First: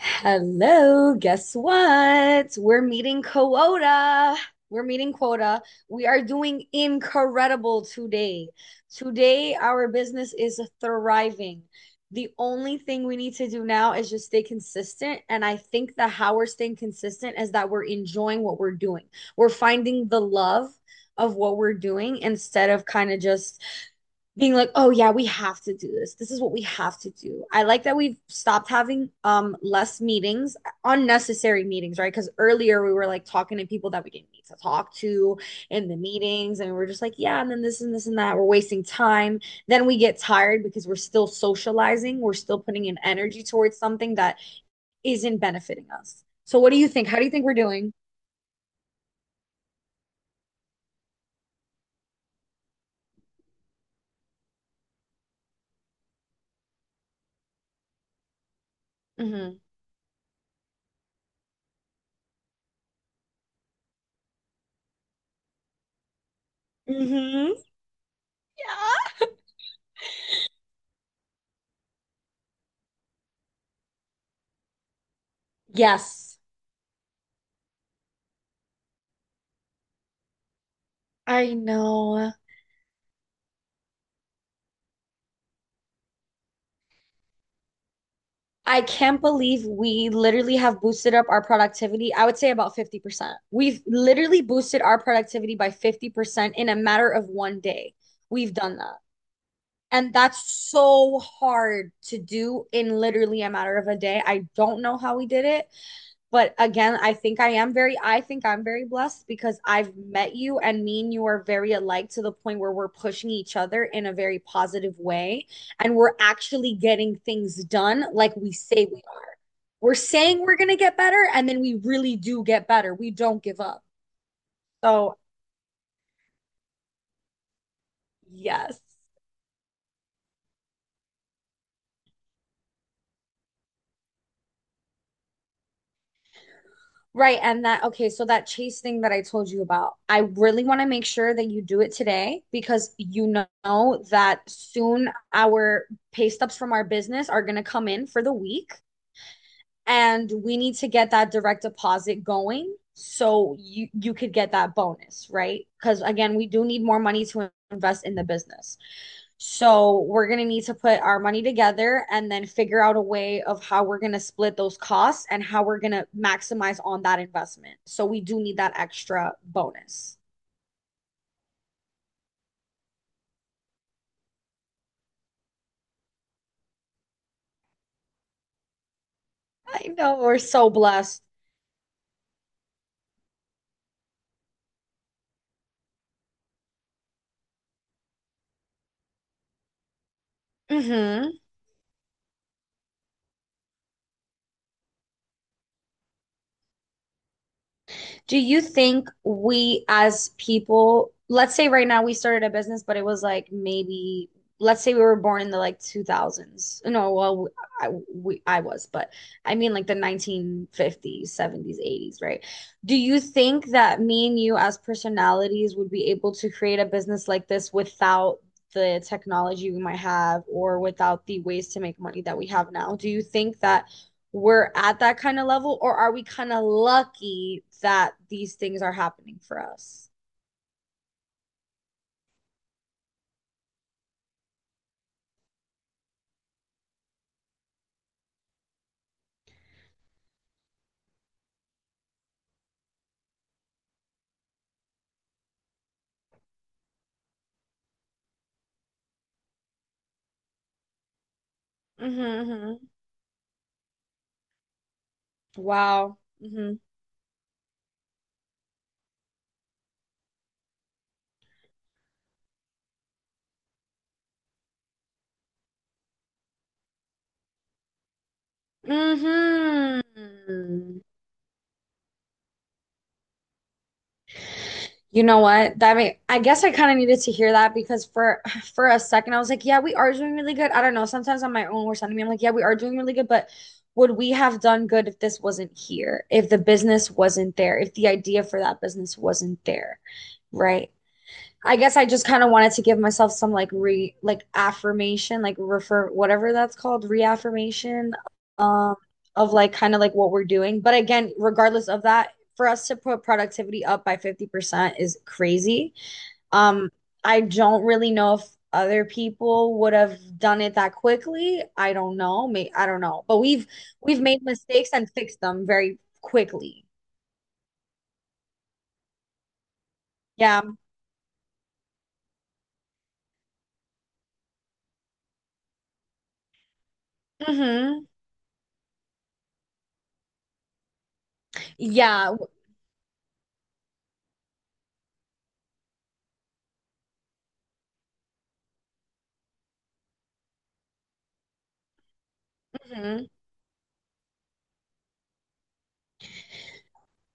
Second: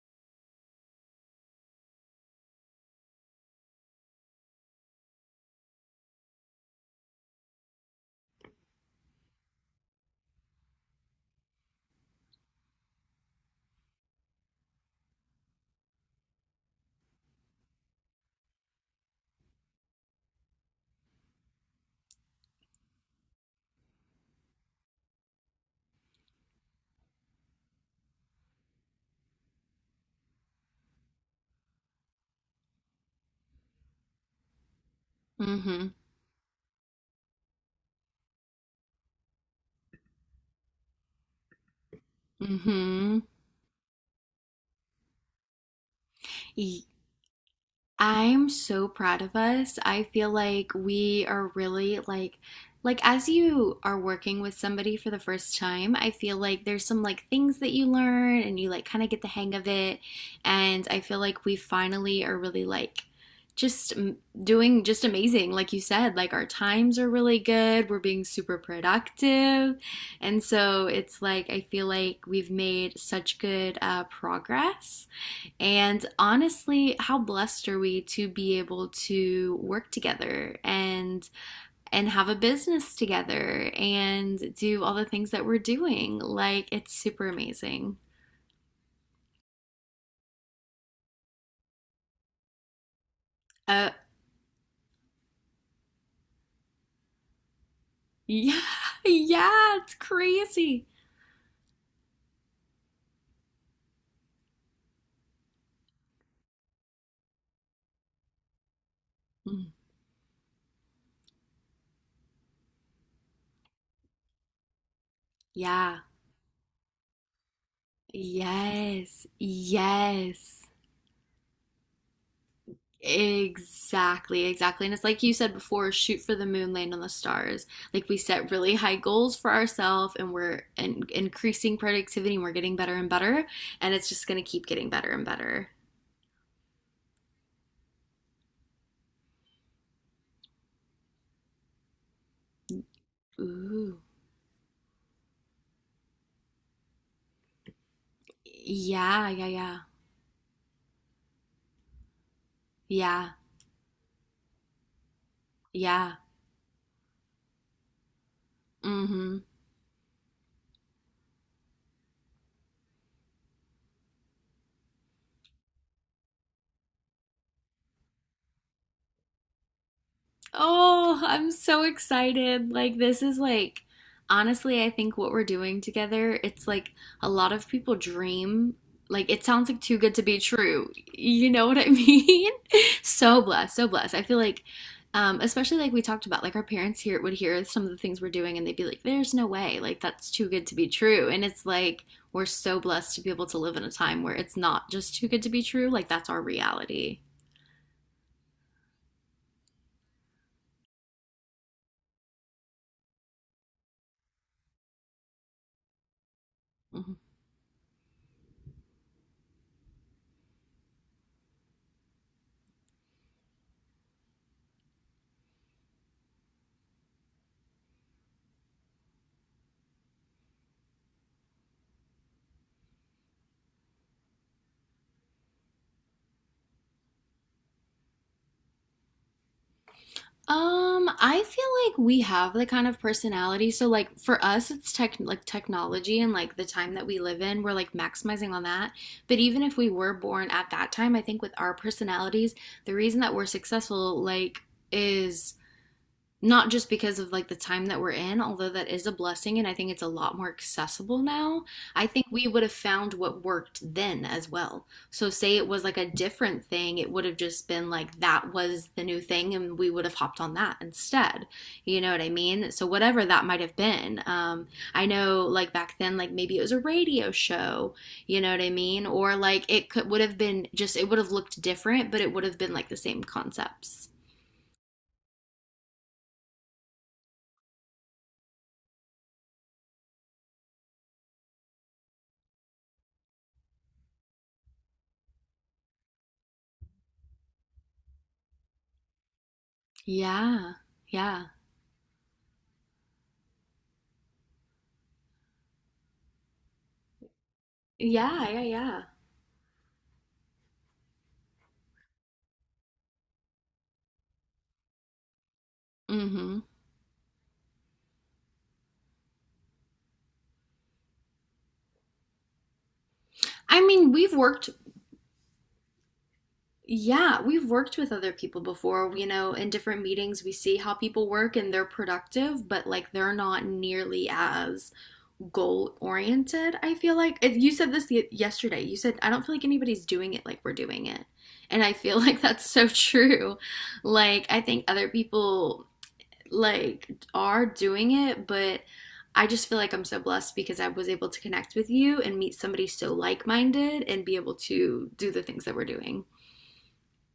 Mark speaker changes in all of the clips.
Speaker 1: Hello, guess what? We're meeting quota. We're meeting quota. We are doing incredible today. Today, our business is thriving. The only thing we need to do now is just stay consistent. And I think that how we're staying consistent is that we're enjoying what we're doing. We're finding the love of what we're doing instead of kind of just being like, oh yeah, we have to do this. This is what we have to do. I like that we've stopped having less meetings, unnecessary meetings, right? Because earlier we were like talking to people that we didn't need to talk to in
Speaker 2: Mhm.
Speaker 1: the meetings, and we are just like, yeah, and then this and this and that. We're wasting time. Then we get tired because we're still socializing, we're still putting in
Speaker 2: Mhm.
Speaker 1: energy towards something that isn't benefiting us. So what do
Speaker 2: Y-
Speaker 1: you think? How do you think we're doing?
Speaker 2: I'm so proud of us. I feel like we are really like as you are working with somebody for the first time, I feel like there's some like things that you learn and you like kind of get the hang
Speaker 1: Mm-hmm.
Speaker 2: of it. And I feel like we finally are really like just m- doing just amazing like you said, like our times are really
Speaker 1: Mm-hmm.
Speaker 2: good, we're being super
Speaker 1: Yeah.
Speaker 2: productive, and so it's like I feel like we've made such good progress. And
Speaker 1: Yes.
Speaker 2: honestly, how blessed are we to be able to work together and
Speaker 1: I
Speaker 2: have
Speaker 1: know.
Speaker 2: a business together and do all the things that we're doing? Like, it's super amazing.
Speaker 1: I can't believe we literally have boosted up our productivity. I would say about 50%. We've
Speaker 2: Uh
Speaker 1: literally boosted our productivity by 50% in a matter of one day. We've
Speaker 2: yeah,
Speaker 1: done that.
Speaker 2: yeah, it's
Speaker 1: And that's
Speaker 2: crazy.
Speaker 1: so hard to do in literally a matter of a day. I don't know how we did it, but again, I think I'm very blessed because
Speaker 2: Mm,
Speaker 1: I've met you and me and you are very alike to the point where we're pushing each other in a very positive way and
Speaker 2: yeah.
Speaker 1: we're actually getting things done like
Speaker 2: Yes.
Speaker 1: we're saying we're
Speaker 2: Yes.
Speaker 1: going to get better, and then we really do get better. We don't give up.
Speaker 2: Exactly, exactly. And it's
Speaker 1: So,
Speaker 2: like you said before, shoot for the moon, land on the stars. Like, we set really
Speaker 1: yes.
Speaker 2: high goals for ourselves and we're increasing productivity and we're getting better and better. And it's just going to keep getting better and better.
Speaker 1: Right. And that, okay, so that chase thing that I told you about, I really want to make sure that you do it today because you
Speaker 2: Ooh.
Speaker 1: know that soon our pay stubs from our business are going to come in for the week
Speaker 2: Yeah, yeah, yeah.
Speaker 1: and we need to get that direct deposit going
Speaker 2: Yeah,
Speaker 1: so you could get that bonus, right? Because
Speaker 2: yeah.
Speaker 1: again, we do need more money to invest in the business.
Speaker 2: Mm-hmm.
Speaker 1: So we're going to need to put our money together and then figure out a way of how we're going to split those costs and how we're going to maximize on that investment. So we do need that extra bonus.
Speaker 2: Oh, I'm so excited. Like, this is like, honestly, I think what we're doing together, it's like a lot of people dream. Like, it sounds like
Speaker 1: I
Speaker 2: too good
Speaker 1: know
Speaker 2: to be
Speaker 1: we're so
Speaker 2: true.
Speaker 1: blessed.
Speaker 2: You know what I mean? So blessed, so blessed. I feel like, especially like we talked about, like our parents here would hear some of the things we're doing and they'd be like, there's no way. Like, that's too good to be true.
Speaker 1: Hmm.
Speaker 2: And it's like, we're so blessed to be able to live in a time where it's not just too good to be true. Like, that's our reality.
Speaker 1: Do you think we as people, let's say right now we started a business, but it was like maybe, let's say we were born in the like 2000s. No,
Speaker 2: Mhm.
Speaker 1: well, I was, but I mean like the 1950s, 70s, 80s, right? Do you think that me and you as personalities would be able to create a business like this without the technology we might have or without the ways to make money that we have now? Do you think that we're at that kind of level or are we kind of lucky that these things are happening for us?
Speaker 2: I feel like we have the kind of personality. So like for us, it's technology and like the time that we live in, we're like maximizing on that. But even if we were born at that time, I think with our personalities, the reason that we're successful like is not just because of like the time that we're in, although that is a blessing, and I think it's a lot more accessible now. I
Speaker 1: Mm-hmm,
Speaker 2: think we would have
Speaker 1: mm-hmm.
Speaker 2: found what worked then as well. So, say it was like a
Speaker 1: Wow.
Speaker 2: different
Speaker 1: Mm-hmm.
Speaker 2: thing, it would have just been like that was the new thing, and we would have hopped on that instead. You know what I mean? So, whatever that might have been, I know like back then, like maybe it was a radio show, you know what I mean? Or like it could would have been just,
Speaker 1: Mm-hmm.
Speaker 2: it would have looked different, but it would have been like the same concepts.
Speaker 1: You know what, that may I guess I kind of needed to hear that because for a second I was like, yeah, we are doing really good. I don't know, sometimes on my own worst enemy, I'm like, yeah, we are doing really good, but would we have done good if this wasn't here, if the business wasn't there, if the idea for that business wasn't there,
Speaker 2: Yeah,
Speaker 1: right?
Speaker 2: yeah.
Speaker 1: I guess I just kind of wanted to give myself some like re like affirmation, like refer whatever that's called, reaffirmation
Speaker 2: Yeah, yeah,
Speaker 1: um
Speaker 2: yeah.
Speaker 1: of like kind of like what we're doing. But again, regardless of that, for us to put productivity up by 50% is crazy.
Speaker 2: Mm-hmm.
Speaker 1: Um I don't really know if other people would have done it that quickly. I don't know. May I don't know. But we've
Speaker 2: I mean,
Speaker 1: we've
Speaker 2: we've
Speaker 1: made
Speaker 2: worked,
Speaker 1: mistakes and fixed them very quickly.
Speaker 2: yeah, we've worked with other people before. You know, in different meetings, we
Speaker 1: Yeah.
Speaker 2: see how people work and they're productive, but like they're not nearly as goal oriented. I feel like it, you said
Speaker 1: Hmm.
Speaker 2: this yesterday. You said, I don't feel like anybody's doing it like we're doing it. And I feel
Speaker 1: Yeah.
Speaker 2: like that's so true. Like, I think other people like are doing it, but I just feel like I'm so blessed because I was able to connect with you and meet somebody so
Speaker 1: Hmm.
Speaker 2: like minded and be able to do the things that we're doing.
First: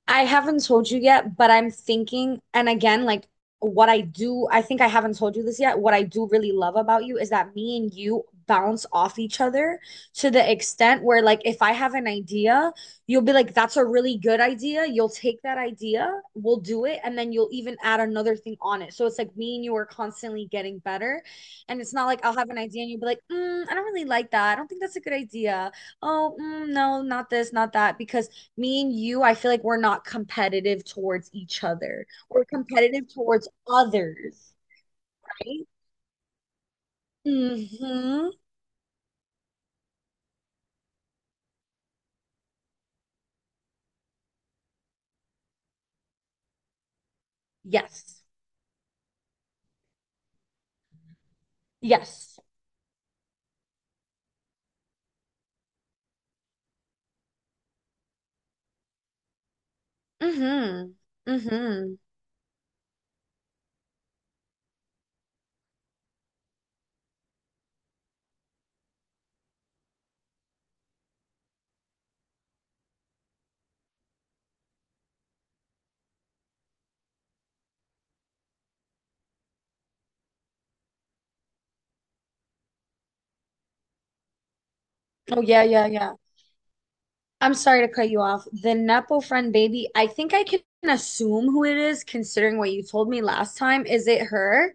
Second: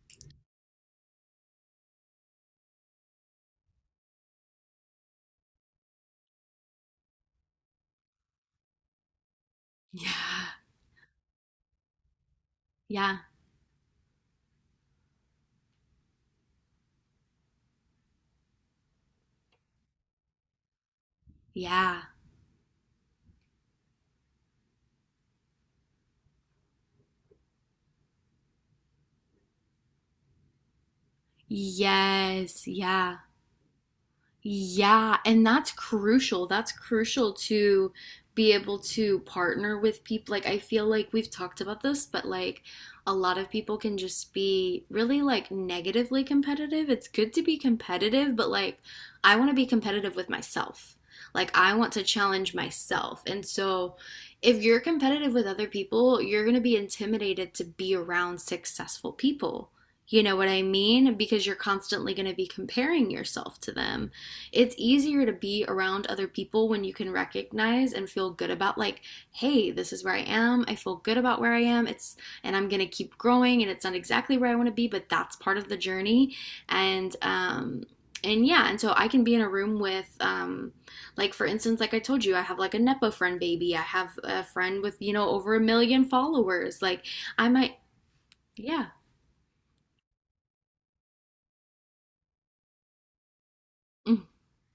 Speaker 1: I haven't told you yet, but I'm thinking, and again, like what I do, I think I haven't told you this yet. What I do really love about you is that me and you bounce off each other to
Speaker 2: Yeah.
Speaker 1: the extent where, like, if I have an idea,
Speaker 2: Yeah.
Speaker 1: you'll be like, that's a really good idea. You'll take that idea, we'll do it, and then you'll even add another thing on it. So it's like me and you are constantly getting better. And it's
Speaker 2: Yeah.
Speaker 1: not like I'll have an idea and you'll be like, mm, I don't really like that. I don't think that's a good idea. Oh, mm, no, not this, not that. Because me and you, I feel like we're not competitive towards each other. We're
Speaker 2: Yes.
Speaker 1: competitive
Speaker 2: Yeah.
Speaker 1: towards others,
Speaker 2: Yeah, and
Speaker 1: right?
Speaker 2: that's crucial. That's crucial to
Speaker 1: Mm-hmm.
Speaker 2: be able to partner with people. Like, I feel like we've talked about this, but like a lot of people can just be really like negatively competitive. It's good to be
Speaker 1: Yes.
Speaker 2: competitive, but like I want to be competitive with myself. Like, I want to
Speaker 1: Yes.
Speaker 2: challenge myself. And so, if you're competitive with other people, you're going to be intimidated to be around successful people. You know what I
Speaker 1: Mm-hmm.
Speaker 2: mean? Because you're
Speaker 1: Mm-hmm.
Speaker 2: constantly going to be comparing yourself to them. It's easier to be around other people when you can recognize and feel good about like, hey, this is where I am. I feel good about where I am. It's and I'm gonna keep growing, and it's not exactly where I want to be, but that's part of the journey. And and yeah, and so I can be in a room with like, for instance, like I told you, I have like a nepo friend baby. I have a friend with, you know,
Speaker 1: Oh
Speaker 2: over a
Speaker 1: yeah, yeah,
Speaker 2: million
Speaker 1: yeah.
Speaker 2: followers, like I
Speaker 1: I'm
Speaker 2: might,
Speaker 1: sorry to cut you off. The
Speaker 2: yeah.
Speaker 1: Nepo friend baby, I think I can assume who it is considering what you told me last time. Is
Speaker 2: Mm.
Speaker 1: it her?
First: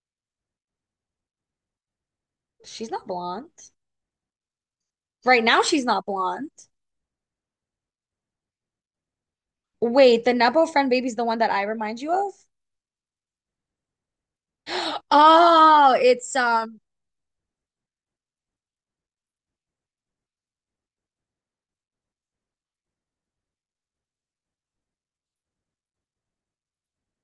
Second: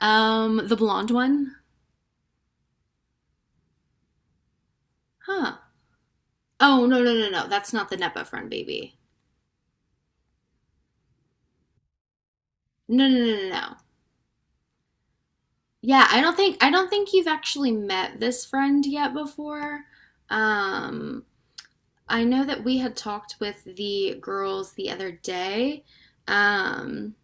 Speaker 2: Um, the blonde one.
Speaker 1: She's not blonde. Right
Speaker 2: Huh?
Speaker 1: now she's not blonde.
Speaker 2: Oh, no, no, no, no, that's not the nepo friend baby.
Speaker 1: Wait, the Nepo friend baby's the one that I remind you of?
Speaker 2: No, no, no, no, no.
Speaker 1: Oh,
Speaker 2: Yeah, I
Speaker 1: it's
Speaker 2: don't think, I don't think you've actually met this friend yet before. Um, I know that we had talked with the girls the other day. Um,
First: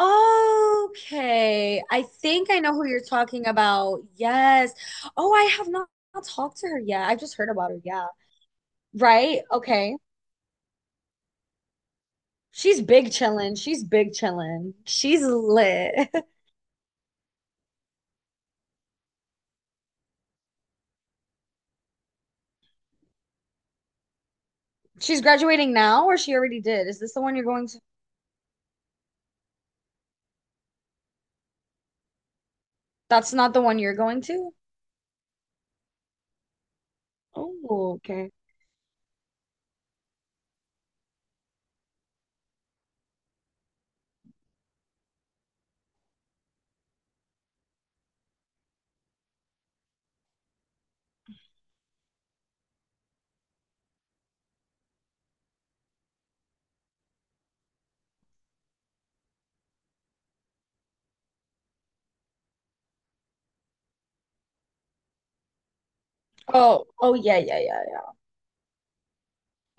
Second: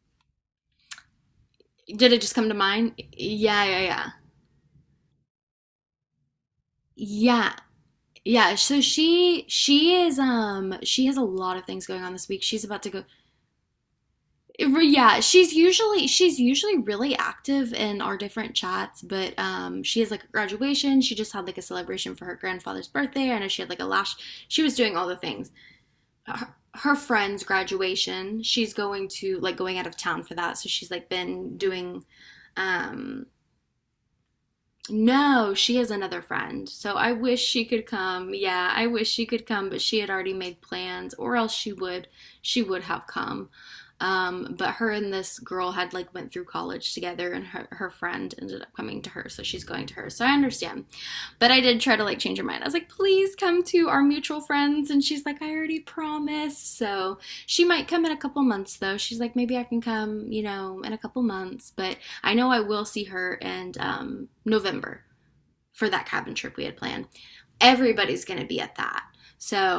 Speaker 1: okay. I
Speaker 2: did it just come
Speaker 1: think
Speaker 2: to
Speaker 1: I know who
Speaker 2: mind?
Speaker 1: you're talking
Speaker 2: Yeah, yeah,
Speaker 1: about.
Speaker 2: yeah.
Speaker 1: Yes. Oh, I have not talked to her yet. I've just heard
Speaker 2: Yeah.
Speaker 1: about her. Yeah.
Speaker 2: Yeah, so
Speaker 1: Right? Okay.
Speaker 2: she is, um, she has a lot of things going on this week. She's
Speaker 1: She's
Speaker 2: about to go.
Speaker 1: big chillin'. She's big chillin'.
Speaker 2: Yeah,
Speaker 1: She's lit.
Speaker 2: she's usually really active in our different chats, but um, she has like a graduation, she just had like a celebration for her grandfather's birthday, I know she had like a lash, she was doing all the
Speaker 1: She's
Speaker 2: things.
Speaker 1: graduating now, or she already did?
Speaker 2: Her
Speaker 1: Is this the one
Speaker 2: friend's
Speaker 1: you're going to?
Speaker 2: graduation, she's going to, like, going out of town for that, so she's like been doing, um,
Speaker 1: That's not the one you're going to?
Speaker 2: no, she has another friend. So I wish
Speaker 1: Oh,
Speaker 2: she could
Speaker 1: okay.
Speaker 2: come. Yeah, I wish she could come, but she had already made plans or else she would, she would have come. But her and this girl had like went through college together and her friend ended up coming to her, so she's going to her. So I understand. But I did try to like change her mind. I was like, please come to our mutual friends, and she's like, I already promised. So she might come in a couple months though. She's like, maybe I can come, you know, in a couple months, but I know I will see her in November for that cabin trip we had
Speaker 1: Oh,
Speaker 2: planned.
Speaker 1: oh yeah, yeah, yeah, yeah.
Speaker 2: Everybody's going to be at that.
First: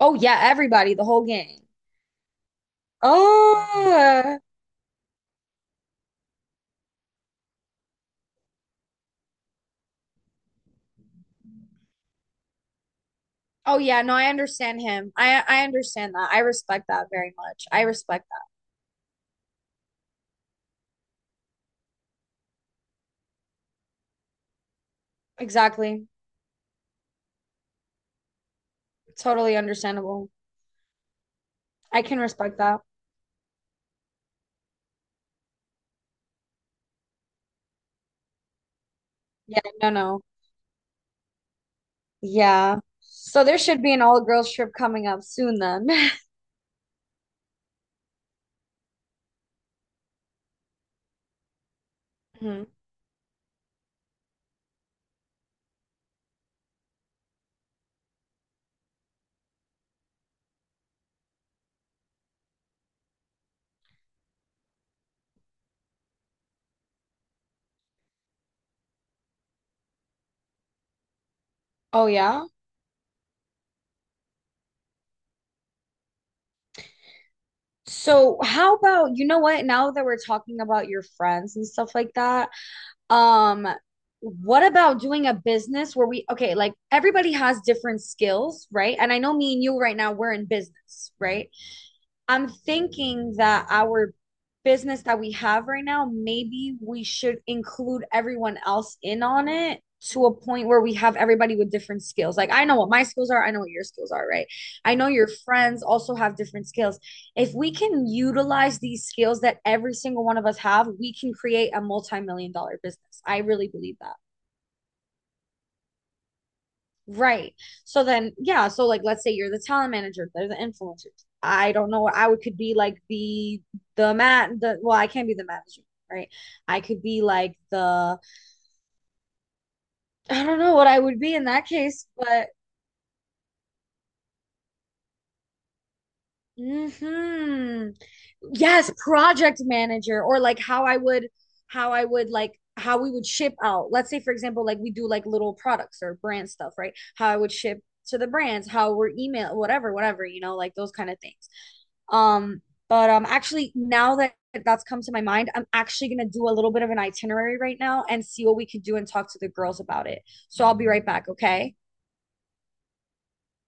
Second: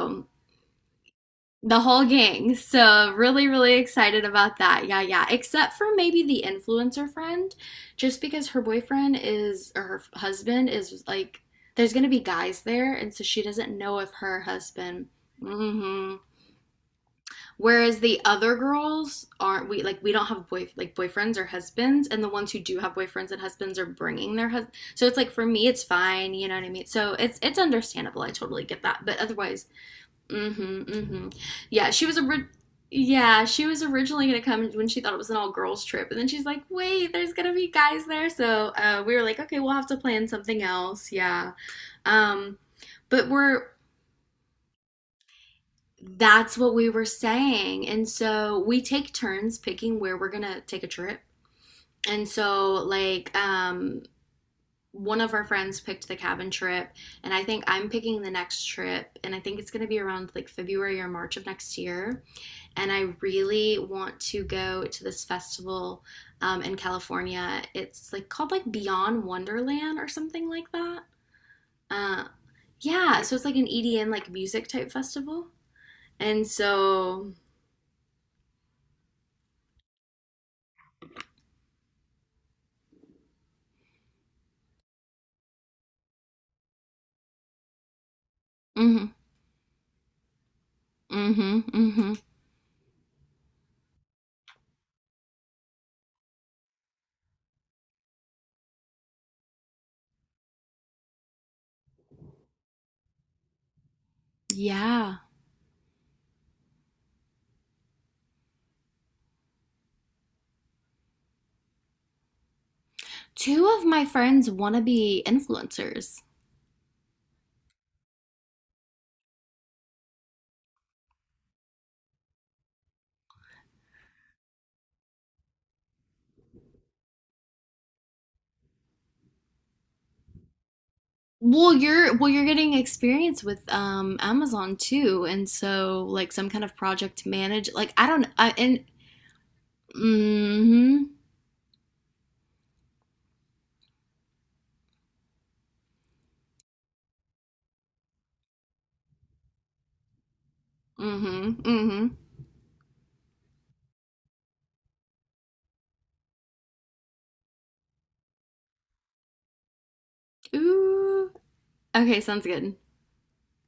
Speaker 1: Oh yeah, everybody, the whole gang.
Speaker 2: the whole gang. So really, really excited
Speaker 1: Oh.
Speaker 2: about that. Yeah, yeah. Except for maybe the influencer friend, just because her boyfriend is or her husband is like there's gonna be guys there, and so she doesn't
Speaker 1: Oh
Speaker 2: know
Speaker 1: yeah,
Speaker 2: if
Speaker 1: no, I
Speaker 2: her
Speaker 1: understand
Speaker 2: husband.
Speaker 1: him. I understand
Speaker 2: Hmm.
Speaker 1: that. I respect that very much. I
Speaker 2: Whereas the
Speaker 1: respect.
Speaker 2: other girls aren't, we like, we don't have boy like boyfriends or husbands, and the ones who do have boyfriends and husbands are bringing their husband. So it's like for me, it's
Speaker 1: Exactly.
Speaker 2: fine, you know what I mean. So it's understandable. I totally get that. But
Speaker 1: Totally
Speaker 2: otherwise,
Speaker 1: understandable.
Speaker 2: mm-hmm, mm-hmm. Yeah,
Speaker 1: I
Speaker 2: she was
Speaker 1: can
Speaker 2: a.
Speaker 1: respect that.
Speaker 2: Yeah, she was originally gonna come when she thought it was an all girls trip, and then she's like, "Wait, there's gonna be guys there." So we were like, "Okay,
Speaker 1: Yeah,
Speaker 2: we'll have
Speaker 1: no,
Speaker 2: to
Speaker 1: no.
Speaker 2: plan something else." Yeah, um,
Speaker 1: Yeah.
Speaker 2: but
Speaker 1: So there
Speaker 2: we're
Speaker 1: should be an all-girls trip coming up soon then.
Speaker 2: that's what we were saying. And so we take turns picking where we're gonna take a trip. And
Speaker 1: Mhm.
Speaker 2: so like, um, one of our friends picked the cabin trip, and I think I'm picking the next trip, and I think it's going to be around like February or March of next year, and I really want to go to this festival, in California. It's like called like Beyond Wonderland or something like that.
Speaker 1: Oh
Speaker 2: uh
Speaker 1: yeah.
Speaker 2: yeah, so it's like an EDM like music type festival, and so
Speaker 1: So how about, you know what, now that we're talking about your friends and stuff like that, um, what about doing a business where we okay, like everybody has different skills, right? And
Speaker 2: mhm.
Speaker 1: I know me and you right now, we're in business, right?
Speaker 2: Mm-hmm. Mm-hmm.
Speaker 1: I'm thinking that our business that we have right now, maybe we should include everyone else in on it to a point where we have everybody with different skills. Like I know what my skills are, I know what your skills are, right? I know
Speaker 2: Yeah.
Speaker 1: your friends also have different skills. If we can utilize these skills that every single one of us have, we can create a multi-million dollar business. I
Speaker 2: Two
Speaker 1: really
Speaker 2: of
Speaker 1: believe
Speaker 2: my
Speaker 1: that.
Speaker 2: friends want to be influencers.
Speaker 1: Right. So then, yeah. So like, let's say you're the talent manager, they're the influencers. I don't know. I would could be like the man. The well, I can't be the manager, right? I could be like the I don't know what I would be in that case,
Speaker 2: Well, you're
Speaker 1: but
Speaker 2: getting experience with um, Amazon too, and so like some kind of project manage.
Speaker 1: hmm,
Speaker 2: Like I don't. I, and
Speaker 1: yes, project manager or like
Speaker 2: mm-hmm.
Speaker 1: how we would ship out. Let's say, for example, like we do like little products or brand stuff, right? How I would ship to the brands, how we're email, whatever, whatever, you know, like those kind of things.
Speaker 2: Mm-hmm. Mm-hmm.
Speaker 1: Um, but actually, now that that's come to my mind, I'm actually gonna do a little bit of an itinerary right now and see what we could do and talk to the girls about it. So I'll be right back,
Speaker 2: Ooh.
Speaker 1: okay?
Speaker 2: Okay, sounds good.